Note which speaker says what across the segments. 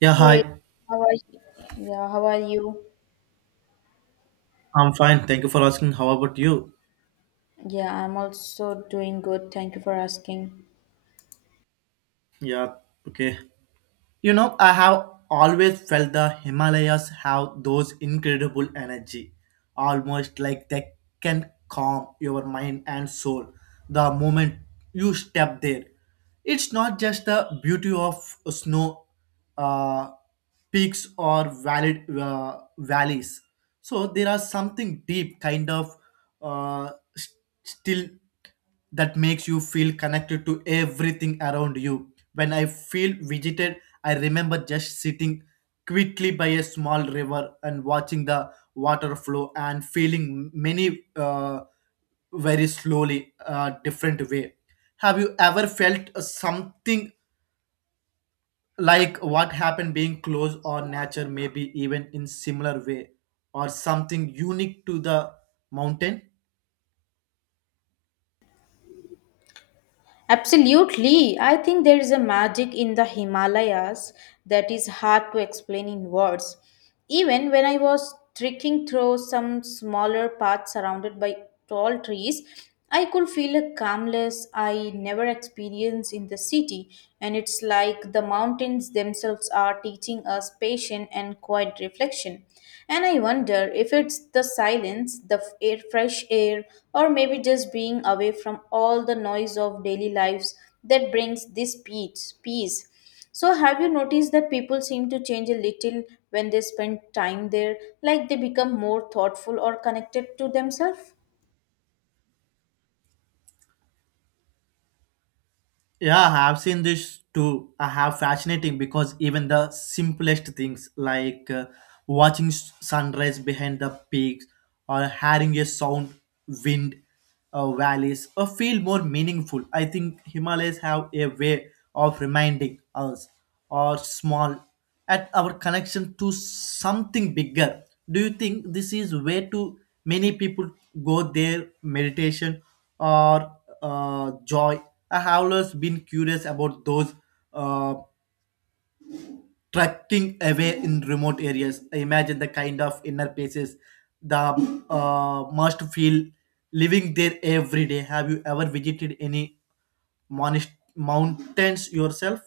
Speaker 1: Yeah,
Speaker 2: Hey,
Speaker 1: hi.
Speaker 2: how are you? Yeah, how are you?
Speaker 1: I'm fine. Thank you for asking. How about you?
Speaker 2: Yeah, I'm also doing good. Thank you for asking.
Speaker 1: Yeah, okay. You know, I have always felt the Himalayas have those incredible energy, almost like they can calm your mind and soul the moment you step there. It's not just the beauty of snow uh, peaks or valid valleys. So there are something deep, kind of. Uh, s- Still that makes you feel connected to everything around you. When I feel visited, I remember just sitting quickly by a small river and watching the water flow and feeling many very slowly, different way. Have you ever felt something like what happened being close or nature, maybe even in similar way, or something unique to the mountain?
Speaker 2: Absolutely. I think there is a magic in the Himalayas that is hard to explain in words. Even when I was trekking through some smaller paths surrounded by tall trees, I could feel a calmness I never experienced in the city, and it's like the mountains themselves are teaching us patience and quiet reflection. And I wonder if it's the silence, the air, fresh air, or maybe just being away from all the noise of daily lives that brings this peace. So, have you noticed that people seem to change a little when they spend time there, like they become more thoughtful or connected to themselves?
Speaker 1: Yeah, I have seen this too. I have fascinating because even the simplest things like watching sunrise behind the peaks or hearing a sound wind valleys feel more meaningful. I think Himalayas have a way of reminding us or small at our connection to something bigger. Do you think this is way too many people go their meditation or joy? I have always been curious about those uh, trekking away in remote areas. I imagine the kind of inner places the must feel living there every day. Have you ever visited any mountains yourself?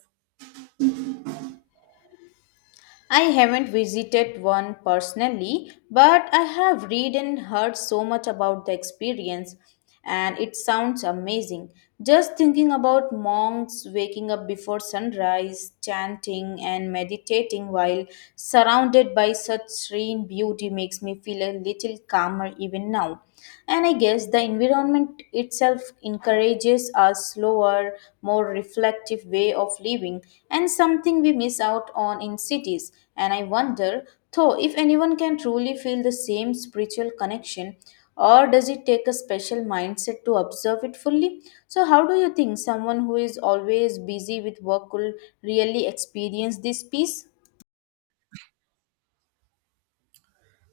Speaker 2: I haven't visited one personally, but I have read and heard so much about the experience, and it sounds amazing. Just thinking about monks waking up before sunrise, chanting and meditating while surrounded by such serene beauty makes me feel a little calmer even now. And I guess the environment food itself encourages a slower, more reflective way of living, and something we miss out on in cities. And I wonder, though, if anyone can truly feel the same spiritual connection, or does it take a special mindset to observe it fully? So, how do you think someone who is always busy with work could really experience this peace?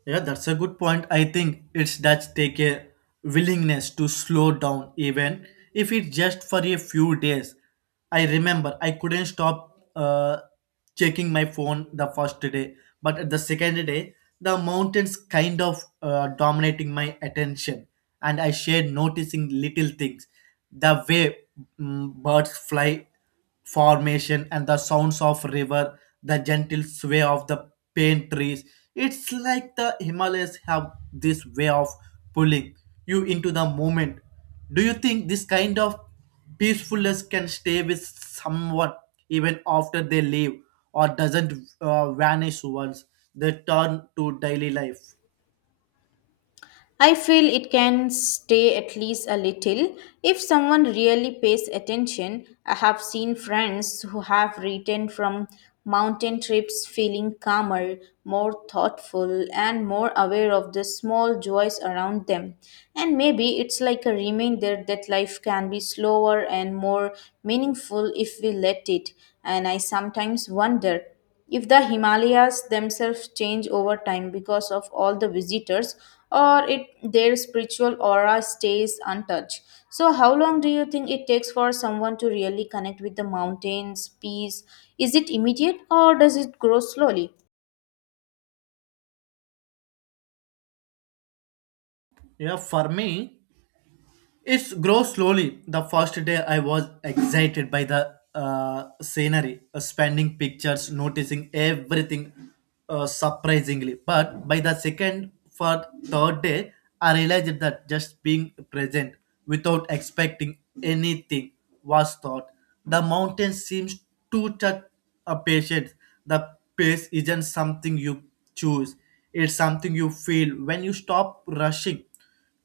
Speaker 1: Yeah, that's a good point. I think it's that take a willingness to slow down, even if it's just for a few days. I remember I couldn't stop checking my phone the first day, but at the second day, the mountains kind of dominating my attention, and I shared noticing little things, the way birds fly, formation and the sounds of river, the gentle sway of the pine trees. It's like the Himalayas have this way of pulling you into the moment. Do you think this kind of peacefulness can stay with someone even after they leave, or doesn't vanish once they turn to daily life?
Speaker 2: I feel it can stay at least a little if someone really pays attention. I have seen friends who have returned from mountain trips feeling calmer, more thoughtful, and more aware of the small joys around them. And maybe it's like a reminder that life can be slower and more meaningful if we let it. And I sometimes wonder if the Himalayas themselves change over time because of all the visitors or it their spiritual aura stays untouched. So how long do you think it takes for someone to really connect with the mountains, peace? Is it immediate or does it grow slowly?
Speaker 1: Yeah, for me it grows slowly. The first day I was excited by the scenery, spending pictures, noticing everything surprisingly. But by the second, for third day, I realized that just being present without expecting anything was thought. The mountain seems to touch a patient. The pace isn't something you choose. It's something you feel when you stop rushing.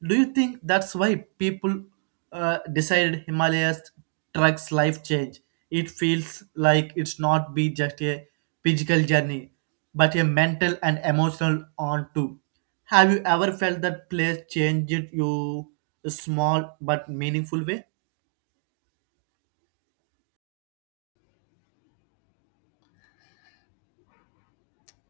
Speaker 1: Do you think that's why people decided Himalayas trucks life change? It feels like it's not be just a physical journey, but a mental and emotional one too. Have you ever felt that place changed you a small but meaningful way?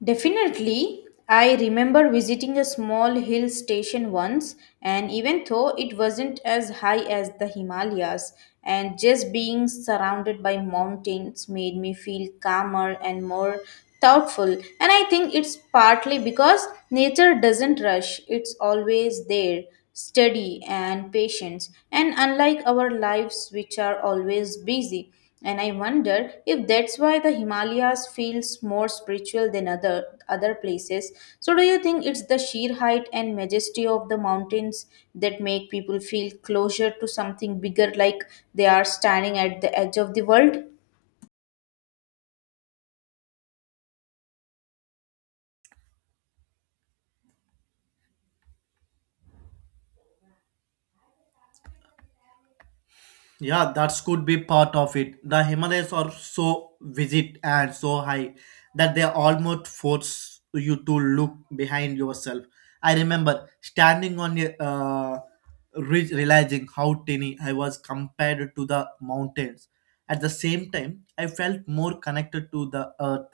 Speaker 2: Definitely. I remember visiting a small hill station once, and even though it wasn't as high as the Himalayas, and just being surrounded by mountains made me feel calmer and more thoughtful. And I think it's partly because nature doesn't rush, it's always there, steady and patient, and unlike our lives, which are always busy. And I wonder if that's why the Himalayas feels more spiritual than other places. So do you think it's the sheer height and majesty of the mountains that make people feel closer to something bigger like they are standing at the edge of the world?
Speaker 1: Yeah, that could be part of it. The Himalayas are so vivid and so high that they almost force you to look behind yourself. I remember standing on a ridge, realizing how tiny I was compared to the mountains. At the same time, I felt more connected to the earth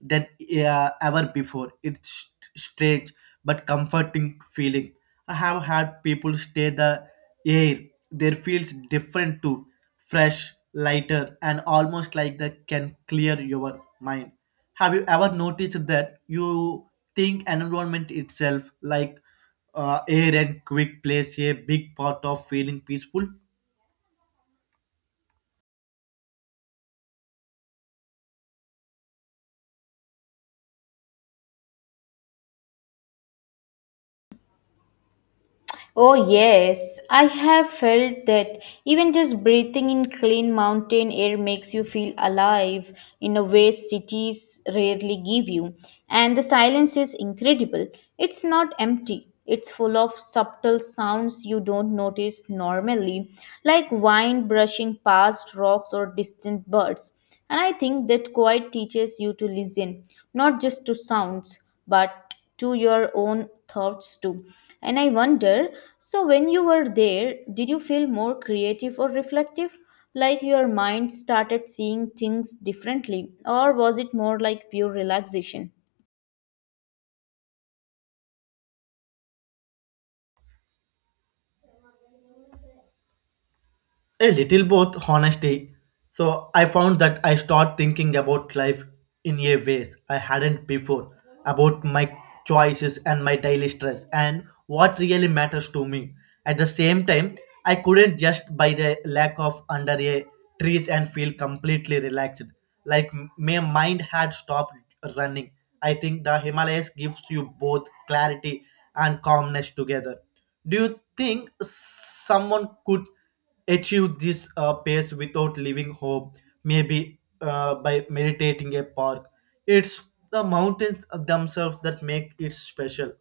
Speaker 1: than ever before. It's strange but comforting feeling. I have had people stay the air. There feels different too, fresh, lighter, and almost like they can clear your mind. Have you ever noticed that you think environment itself, like air and quick, plays a big part of feeling peaceful?
Speaker 2: Oh, yes, I have felt that even just breathing in clean mountain air makes you feel alive in a way cities rarely give you. And the silence is incredible. It's not empty, it's full of subtle sounds you don't notice normally, like wind brushing past rocks or distant birds. And I think that quiet teaches you to listen, not just to sounds, but to your own thoughts too. And I wonder so, when you were there, did you feel more creative or reflective? Like your mind started seeing things differently? Or was it more like pure relaxation?
Speaker 1: A little both, honestly. So I found that I start thinking about life in a ways I hadn't before, about my choices and my daily stress and what really matters to me. At the same time, I couldn't just by the lack of under a trees and feel completely relaxed. Like my mind had stopped running. I think the Himalayas gives you both clarity and calmness together. Do you think someone could achieve this pace without leaving home, maybe by meditating a park? It's the mountains themselves that make it special.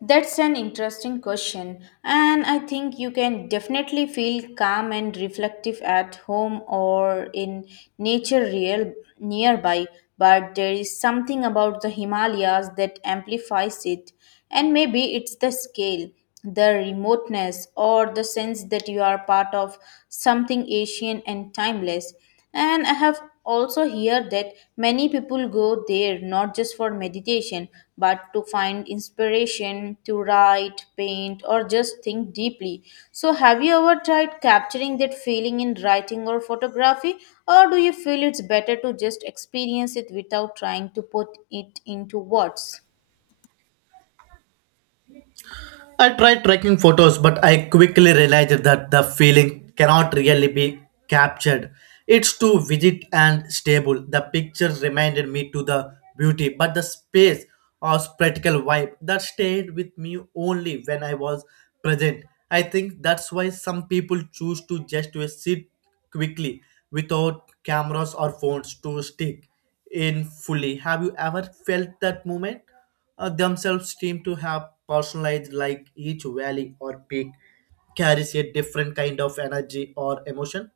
Speaker 2: That's an interesting question, and I think you can definitely feel calm and reflective at home or in nature real nearby, but there is something about the Himalayas that amplifies it, and maybe it's the scale, the remoteness, or the sense that you are part of something ancient and timeless. And I have also hear that many people go there not just for meditation but to find inspiration, to write, paint, or just think deeply. So, have you ever tried capturing that feeling in writing or photography, or do you feel it's better to just experience it without trying to put it into words?
Speaker 1: I tried tracking photos, but I quickly realized that the feeling cannot really be captured. It's too rigid and stable. The pictures reminded me to the beauty, but the space or practical vibe that stayed with me only when I was present. I think that's why some people choose to just to sit quickly without cameras or phones to stick in fully. Have you ever felt that moment? Themselves seem to have personalized, like each valley or peak carries a different kind of energy or emotion.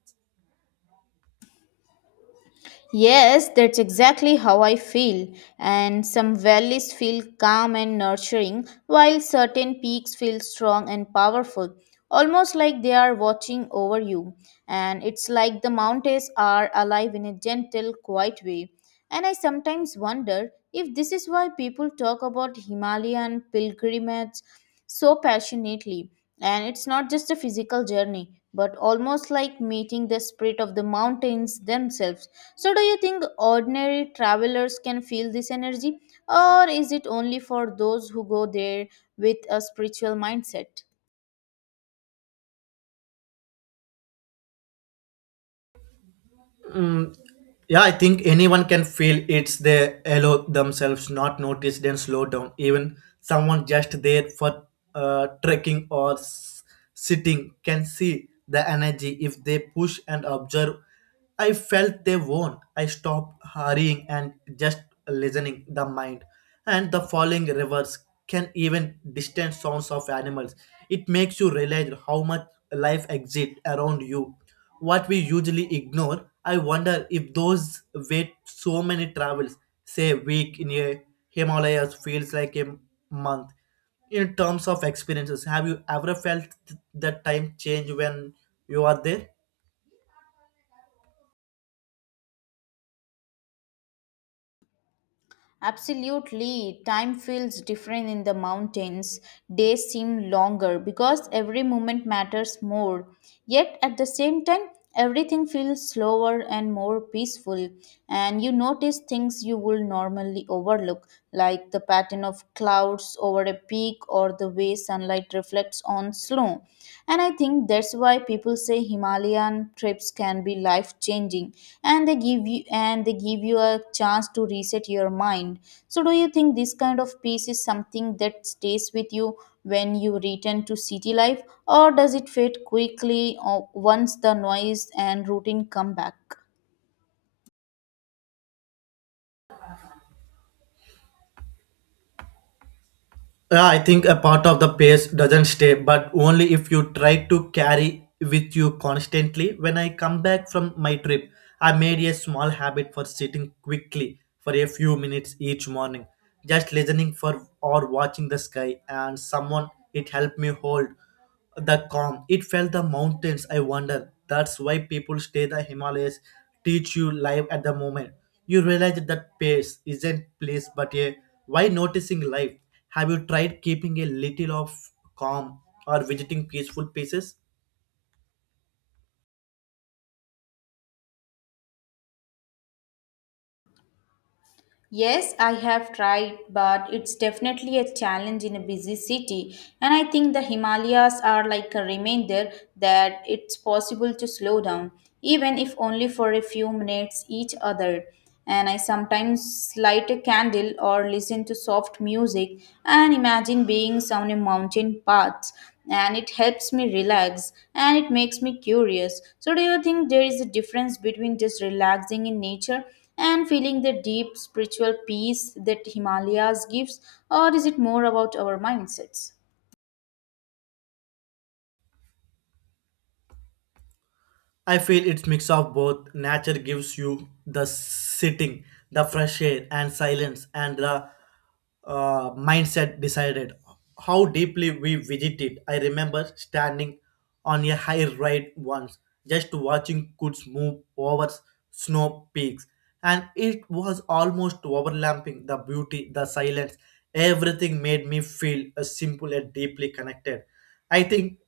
Speaker 2: Yes, that's exactly how I feel. And some valleys feel calm and nurturing, while certain peaks feel strong and powerful, almost like they are watching over you. And it's like the mountains are alive in a gentle, quiet way. And I sometimes wonder if this is why people talk about Himalayan pilgrimage so passionately. And it's not just a physical journey, but almost like meeting the spirit of the mountains themselves. So, do you think ordinary travelers can feel this energy, or is it only for those who go there with a spiritual mindset?
Speaker 1: Mm, Yeah, I think anyone can feel it's they allow themselves not notice then slow down. Even someone just there for trekking or sitting can see the energy if they push and observe. I felt they won. I stopped hurrying and just listening the mind. And the falling rivers can even distant sounds of animals. It makes you realize how much life exists around you what we usually ignore. I wonder if those wait so many travels, say a week in a Himalayas feels like a month. In terms of experiences, have you ever felt that time change when you are there?
Speaker 2: Absolutely, time feels different in the mountains. Days seem longer because every moment matters more. Yet at the same time, everything feels slower and more peaceful, and you notice things you would normally overlook, like the pattern of clouds over a peak or the way sunlight reflects on snow. And I think that's why people say Himalayan trips can be life changing and they give you a chance to reset your mind. So do you think this kind of peace is something that stays with you when you return to city life or does it fade quickly or once the noise and routine come back?
Speaker 1: Yeah, I think a part of the pace doesn't stay, but only if you try to carry with you constantly. When I come back from my trip, I made a small habit for sitting quickly for a few minutes each morning, just listening for or watching the sky and someone it helped me hold the calm. It felt the mountains. I wonder. That's why people stay the Himalayas, teach you life at the moment. You realize that pace isn't place, but a why noticing life. Have you tried keeping a little of calm or visiting peaceful places?
Speaker 2: Yes, I have tried, but it's definitely a challenge in a busy city. And I think the Himalayas are like a reminder that it's possible to slow down, even if only for a few minutes each other. And I sometimes light a candle or listen to soft music and imagine being on a mountain path. And it helps me relax and it makes me curious. So, do you think there is a difference between just relaxing in nature and feeling the deep spiritual peace that Himalayas gives, or is it more about our mindsets?
Speaker 1: I feel it's mix of both. Nature gives you the sitting, the fresh air and silence, and the mindset decided how deeply we visited. I remember standing on a high ride once, just watching clouds move over snow peaks, and it was almost overlapping the beauty, the silence. Everything made me feel simple and deeply connected. I think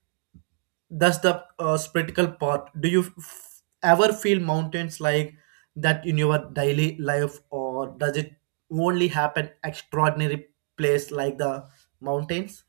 Speaker 1: that's the spiritual part. Do you ever feel mountains like that in your daily life, or does it only happen extraordinary place like the mountains?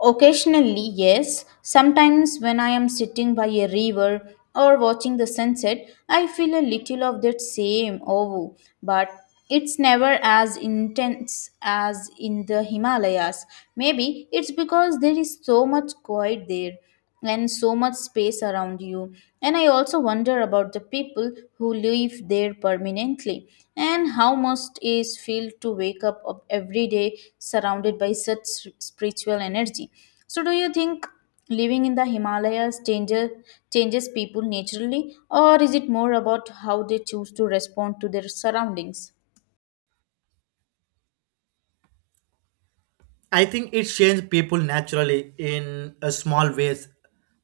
Speaker 2: Occasionally, yes. Sometimes, when I am sitting by a river or watching the sunset, I feel a little of that same awe, but it's never as intense as in the Himalayas. Maybe it's because there is so much quiet there and so much space around you. And I also wonder about the people who live there permanently and how must is feel to wake up every day surrounded by such spiritual energy. So, do you think living in the Himalayas changes people naturally, or is it more about how they choose to respond to their surroundings?
Speaker 1: I think it changed people naturally in a small ways.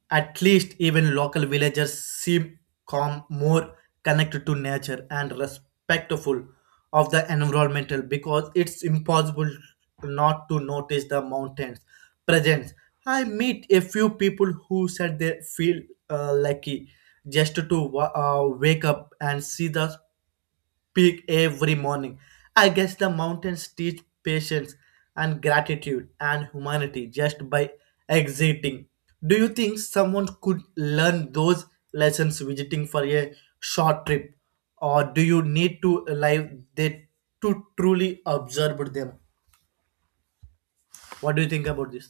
Speaker 1: At least even local villagers seem calm, more connected to nature and respectful of the environmental because it's impossible not to notice the mountains presence. I meet a few people who said they feel lucky just to wake up and see the peak every morning. I guess the mountains teach patience and gratitude and humanity just by exiting. Do you think someone could learn those lessons visiting for a short trip, or do you need to live they to truly observe them? What do you think about this?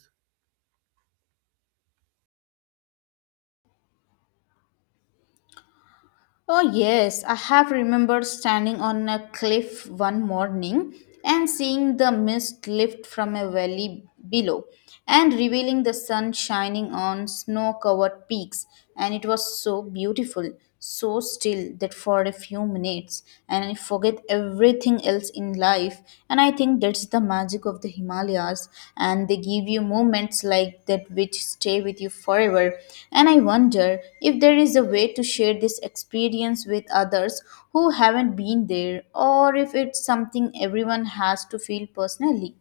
Speaker 2: Oh, yes, I have remembered standing on a cliff one morning and seeing the mist lift from a valley below and revealing the sun shining on snow covered peaks. And it was so beautiful, so still that for a few minutes, and I forget everything else in life. And I think that's the magic of the Himalayas. And they give you moments like that which stay with you forever. And I wonder if there is a way to share this experience with others who haven't been there, or if it's something everyone has to feel personally.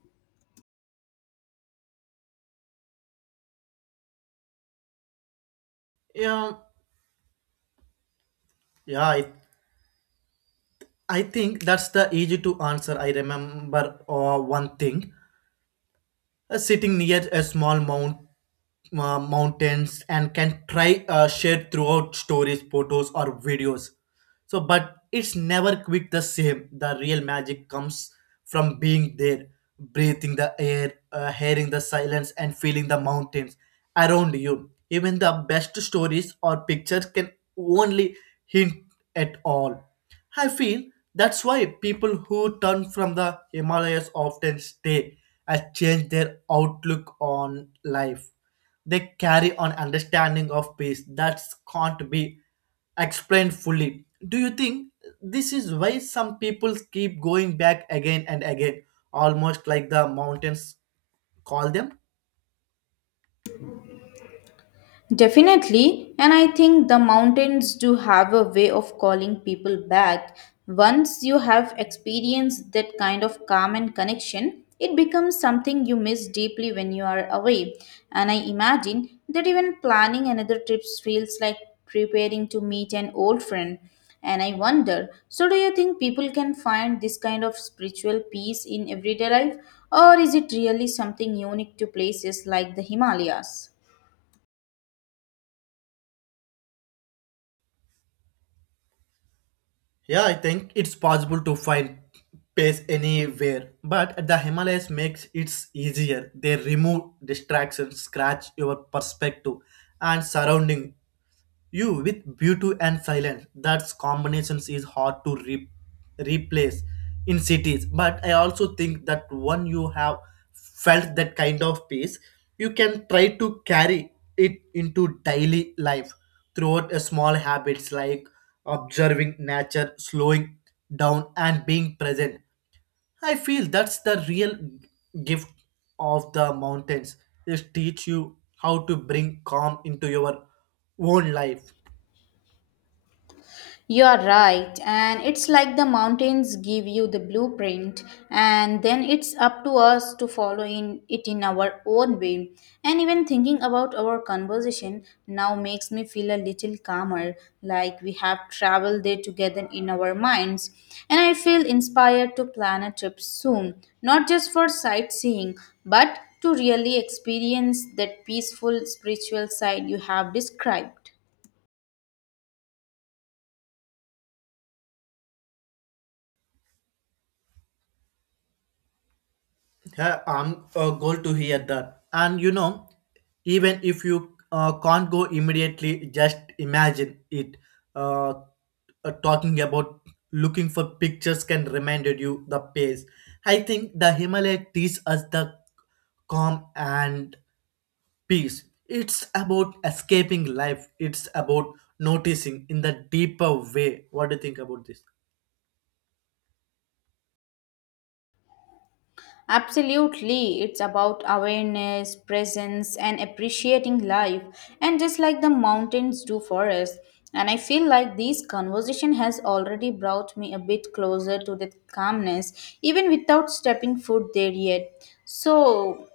Speaker 1: Yeah, yeah, I think that's the easy to answer. I remember one thing sitting near a small mount, mountains and can try share throughout stories, photos, or videos so, but it's never quite the same. The real magic comes from being there, breathing the air, hearing the silence and feeling the mountains around you. Even the best stories or pictures can only hint at all. I feel that's why people who turn from the Himalayas often stay and change their outlook on life. They carry an understanding of peace that can't be explained fully. Do you think this is why some people keep going back again and again, almost like the mountains call them?
Speaker 2: Definitely, and I think the mountains do have a way of calling people back. Once you have experienced that kind of calm and connection, it becomes something you miss deeply when you are away. And I imagine that even planning another trip feels like preparing to meet an old friend. And I wonder so, do you think people can find this kind of spiritual peace in everyday life, or is it really something unique to places like the Himalayas?
Speaker 1: Yeah, I think it's possible to find pace anywhere, but the Himalayas makes it easier. They remove distractions, scratch your perspective and surrounding you with beauty and silence. That's combinations is hard to replace in cities. But I also think that when you have felt that kind of peace, you can try to carry it into daily life throughout a small habits like observing nature, slowing down, and being present. I feel that's the real gift of the mountains. They teach you how to bring calm into your own life.
Speaker 2: You are right, and it's like the mountains give you the blueprint, and then it's up to us to follow in it in our own way. And even thinking about our conversation now makes me feel a little calmer, like we have traveled there together in our minds. And I feel inspired to plan a trip soon, not just for sightseeing, but to really experience that peaceful spiritual side you have described.
Speaker 1: I'm glad to hear that. And you know, even if you can't go immediately, just imagine it. Uh, Talking about looking for pictures can remind you the pace. I think the Himalaya teaches us the calm and peace. It's about escaping life. It's about noticing in the deeper way. What do you think about this?
Speaker 2: Absolutely, it's about awareness, presence, and appreciating life, and just like the mountains do for us. And I feel like this conversation has already brought me a bit closer to that calmness, even without stepping foot there yet. So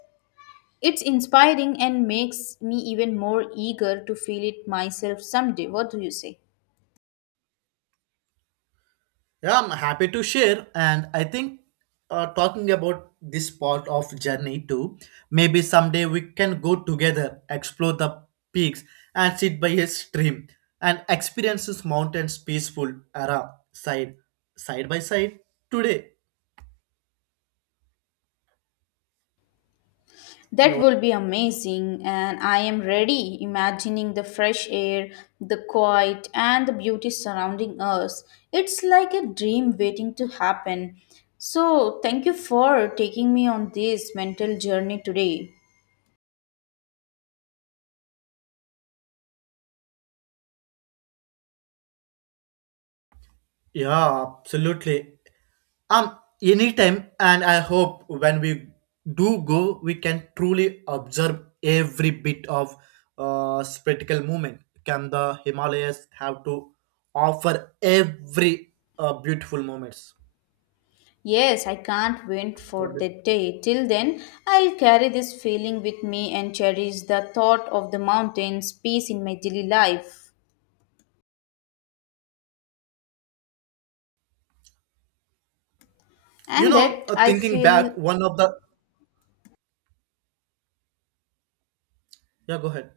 Speaker 2: it's inspiring and makes me even more eager to feel it myself someday. What do you say?
Speaker 1: Yeah, I'm happy to share, and I think talking about this part of journey too. Maybe someday we can go together, explore the peaks, and sit by a stream, and experience this mountains peaceful era side side by side today.
Speaker 2: That will be amazing, and I am ready imagining the fresh air, the quiet, and the beauty surrounding us. It's like a dream waiting to happen. So, thank you for taking me on this mental journey today.
Speaker 1: Yeah, absolutely. Um, Anytime, and I hope when we do go, we can truly observe every bit of spectacle movement. Can the Himalayas have to offer every beautiful moments?
Speaker 2: Yes, I can't wait
Speaker 1: So,
Speaker 2: for that day. Till then, I'll carry this feeling with me and cherish the thought of the mountains, peace in my daily life.
Speaker 1: you
Speaker 2: And
Speaker 1: know,
Speaker 2: that I
Speaker 1: thinking
Speaker 2: feel.
Speaker 1: back, one of the yeah, go ahead.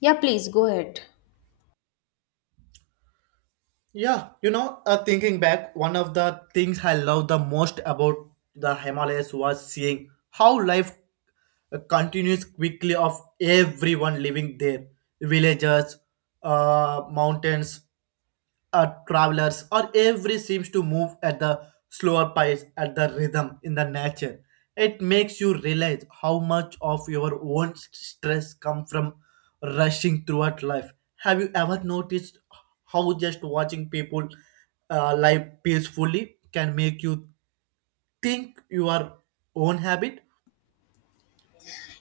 Speaker 2: Yeah, please go ahead.
Speaker 1: Yeah, you know, thinking back, one of the things I loved the most about the Himalayas was seeing how life continues quickly of everyone living there. Villages, mountains, travelers or every seems to move at the slower pace at the rhythm in the nature. It makes you realize how much of your own stress come from rushing throughout life. Have you ever noticed how just watching people live peacefully can make you think your own habit?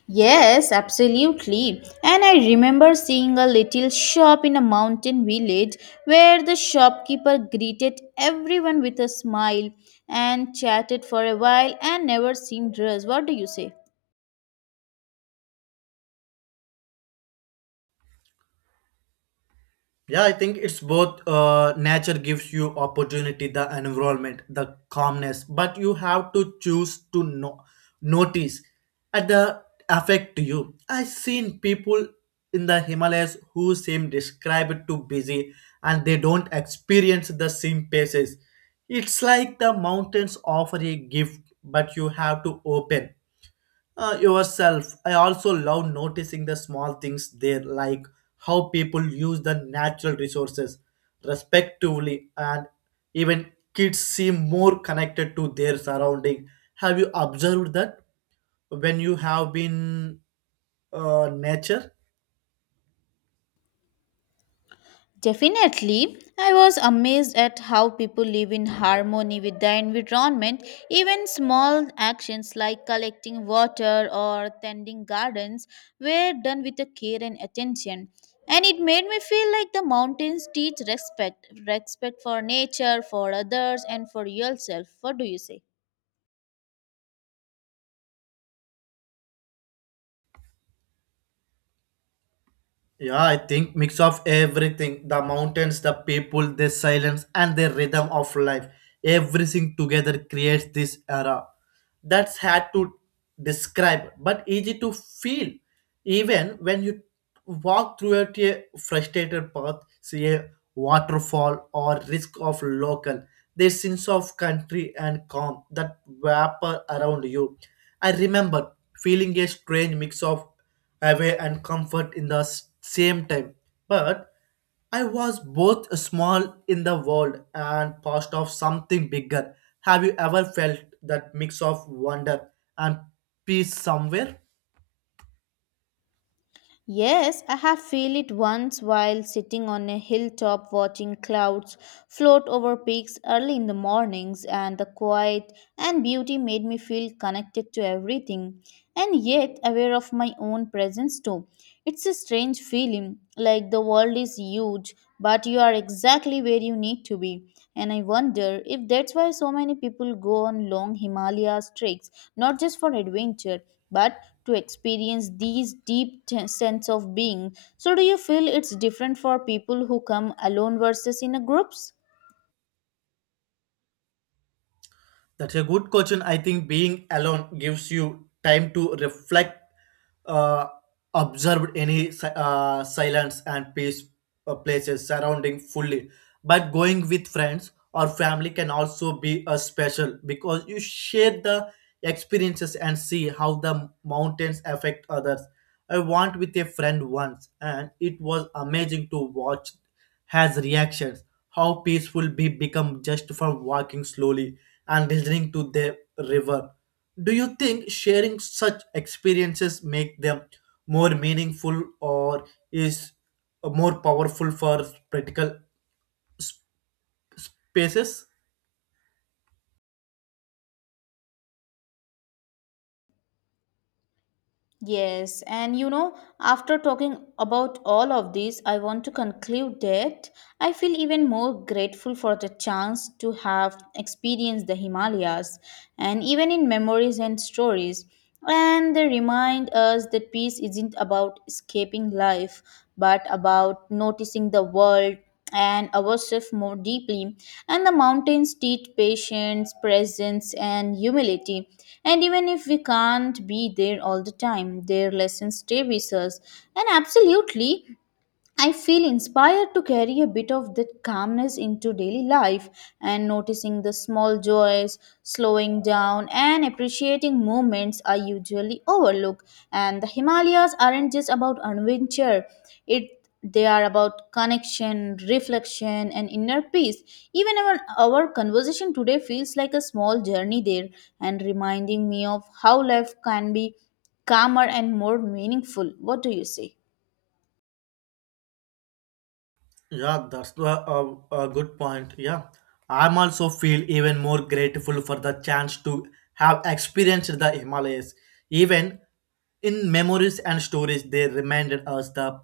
Speaker 2: Yes, absolutely. And I remember seeing a little shop in a mountain village where the shopkeeper greeted everyone with a smile and chatted for a while and never seemed dressed. What do you say?
Speaker 1: Yeah, I think it's both. Nature gives you opportunity, the environment, the calmness, but you have to choose to notice at the affect you. I've seen people in the Himalayas who seem described to busy and they don't experience the same paces. It's like the mountains offer a gift, but you have to open yourself. I also love noticing the small things there, like how people use the natural resources respectively, and even kids seem more connected to their surrounding. Have you observed that when you have been nature?
Speaker 2: Definitely, I was amazed at how people live in harmony with their environment. Even small actions like collecting water or tending gardens were done with a care and attention. And it made me feel like the mountains teach respect for nature, for others, and for yourself. What do you say?
Speaker 1: Yeah, I think mix of everything. The mountains, the people, the silence, and the rhythm of life. Everything together creates this era. That's hard to describe, but easy to feel. Even when you walk through it a frustrated path, see a waterfall or risk of local, the sense of country and calm that wrapper around you. I remember feeling a strange mix of away and comfort in the same time. But I was both small in the world and part of something bigger. Have you ever felt that mix of wonder and peace somewhere?
Speaker 2: Yes, I have feel it once while sitting on a hilltop watching clouds float over peaks early in the mornings and the quiet and beauty made me feel connected to everything and yet aware of my own presence too. It's a strange feeling like the world is huge but you are exactly where you need to be, and I wonder if that's why so many people go on long Himalaya treks not just for adventure but to experience these deep sense of being. So do you feel it's different for people who come alone versus in a groups?
Speaker 1: That's a good question. I think being alone gives you time to reflect, uh, observe any silence and peace places surrounding fully. But going with friends or family can also be a special because you share the experiences and see how the mountains affect others. I went with a friend once, and it was amazing to watch has reactions. How peaceful we become just from walking slowly and listening to the river. Do you think sharing such experiences make them more meaningful or is more powerful for practical pieces?
Speaker 2: Yes, and you know, after talking about all of this, I want to conclude that I feel even more grateful for the chance to have experienced the Himalayas and even in memories and stories. And they remind us that peace isn't about escaping life, but about noticing the world and ourselves more deeply. And the mountains teach patience, presence, and humility. And even if we can't be there all the time, their lessons stay with us. And absolutely, I feel inspired to carry a bit of that calmness into daily life and noticing the small joys, slowing down, and appreciating moments I usually overlook. And the Himalayas aren't just about adventure, it they are about connection, reflection, and inner peace. Even our conversation today feels like a small journey there and reminding me of how life can be calmer and more meaningful. What do you say?
Speaker 1: Yeah, that's the, a good point. Yeah, I'm also feel even more grateful for the chance to have experienced the Himalayas. Even in memories and stories, they reminded us the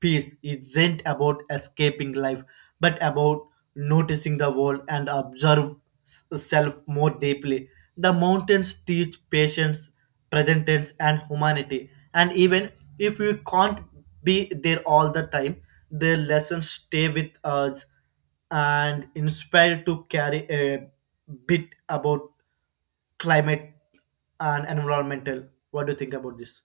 Speaker 1: peace isn't about escaping life, but about noticing the world and observe self more deeply. The mountains teach patience, present tense, and humanity. And even if we can't be there all the time, their lessons stay with us and inspire to carry a bit about climate and environmental. What do you think about this?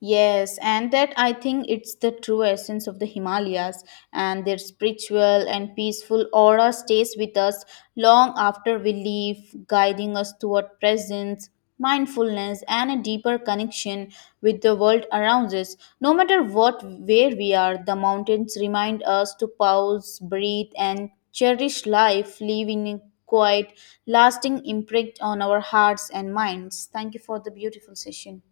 Speaker 2: Yes, and that I think it's the true essence of the Himalayas, and their spiritual and peaceful aura stays with us long after we leave, guiding us toward presence, mindfulness, and a deeper connection with the world around us. No matter what, where we are, the mountains remind us to pause, breathe, and cherish life, leaving a quiet, lasting imprint on our hearts and minds. Thank you for the beautiful session.